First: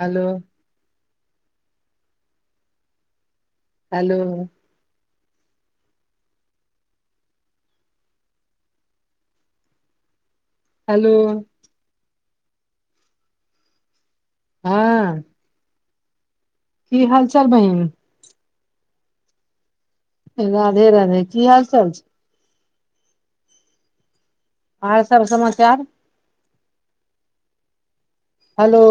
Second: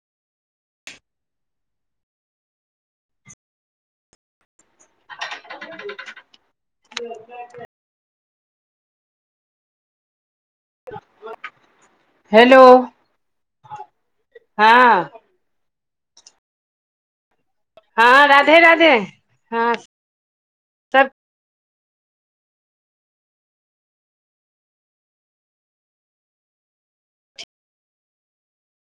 Hello. Hello. [inaudible] Hello. Hello हँ। की हाल चाल बैहीन एय राधे हाँ राधे राधे की हाल चाल छै आरसब समाचार हेलो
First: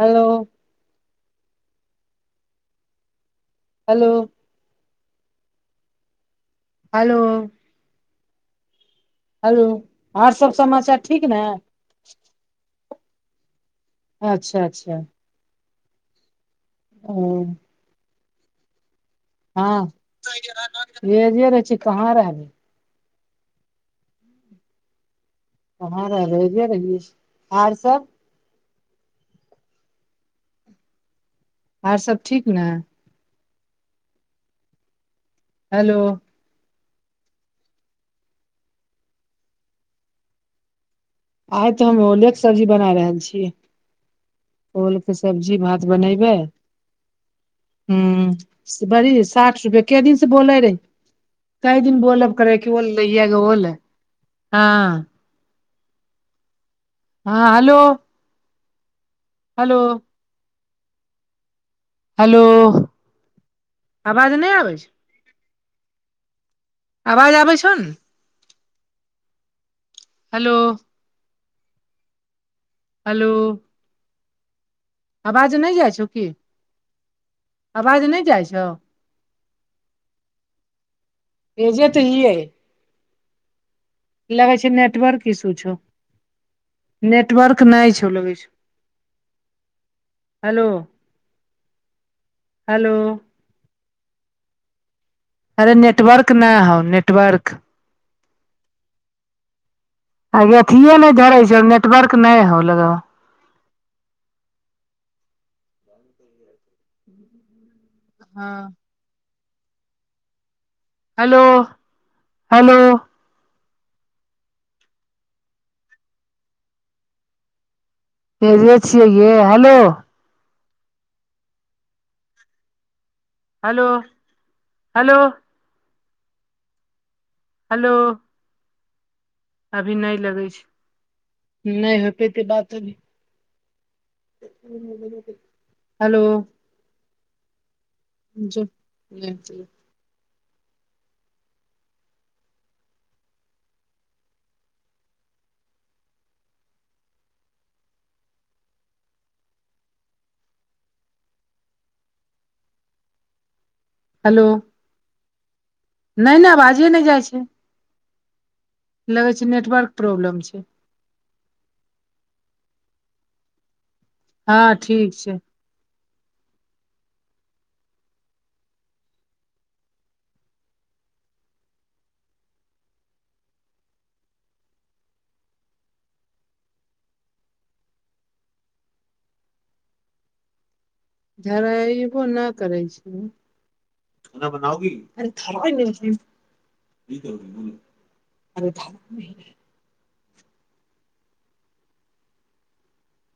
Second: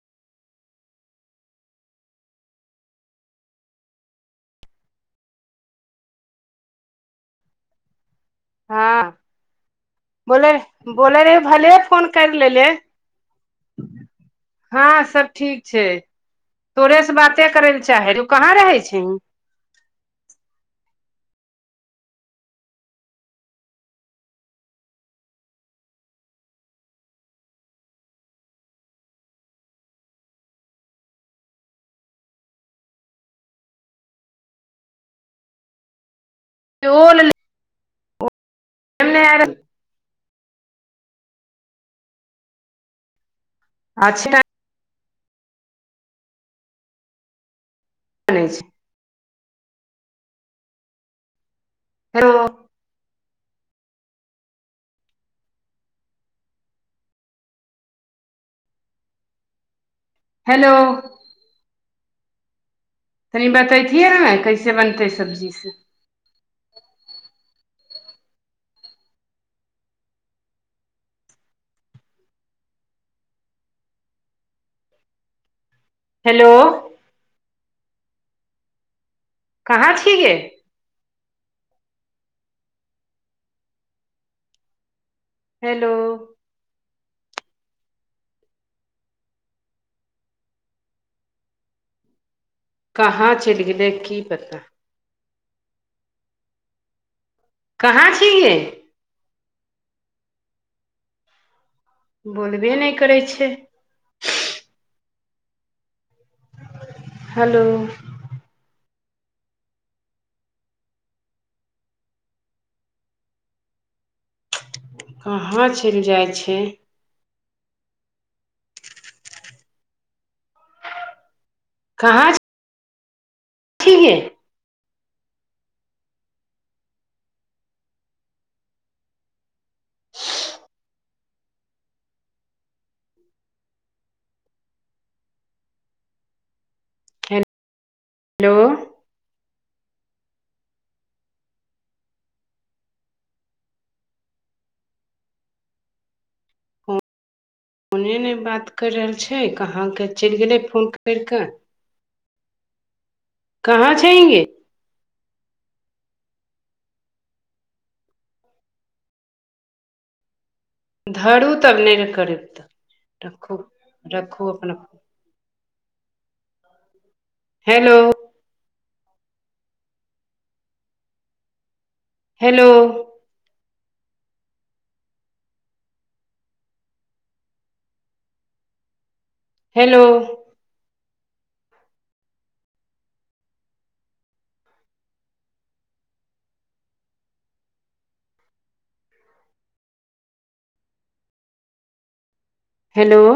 हेलो हेलो हेलो हाँ हेलो आर बोले सब समाचार ठीक ने बोलरहियै भले फोन कर लेले अच्छा अच्छा हाँ सब ठीक छै तोरेसे ओ बाते करे लए चाहे रहियौ तु कहाँ रहै छिहींन हाँ एजिए रहै छी कहाँ रहबै कहाँ रहबै एजिए रहबै आरसब आरसब ठीक न हेलो [unintelligible] आइ तऽ हम ओलेके सब्जी बना रहल छियै अच्छा ओलके सब्जी भात बनेैबै बनै छै। हूँ बड़ी साठि रुपये काए दिनसे बोले रहे कैए दिन बोलब हेलो करै केवल लइग ओल हाँ हाँ हेलो हेलो हेलो हेलो तनि बततियै ने आवाज नहि कैसे आबै छै बनतै सब्जीसे आवाज आबै छो ने हेलो हेलो आवाज नहि जाइ छो हेलो आवाज नहि जाइ छो कहाँ छी गे एजेे तऽ ई एय लगै छे नेटवर्क इसू छौ हेलो नेटवर्क नहि छो लगै छो हेलो हेलो कहाँ चलि गेलै की पता अरे नेट्वर्क ना हो नेटवर्क कहाँ छी गे आँगे अथिए नहि धरै छो नेटवर्क नहि बोलबे होलों करै छै हेलो हाँ हेलो हेलो कहाँ चलि जाइ छै एजे छी गे हेलो कहाँ छै हलो हलो हलो अभी नै लगै छै नै होयत हेतै बात अभी हलो हेलो जो [unintelligible] ओने नै बात करि रहल छै कहाँके चलि गेलै फोन करि कऽ कहाँ छै हलो नै नै आवाजे नै जाइ छैय लगै छै नेटवर्क प्रॉब्लम छै धरू तब नेल कतरै तऽ र खू हँ ठीक छै हेलो हेलो हेलो झरैयबो नऽ करै छैय खाना बनाओगी ई अ [unintelligible] हेलो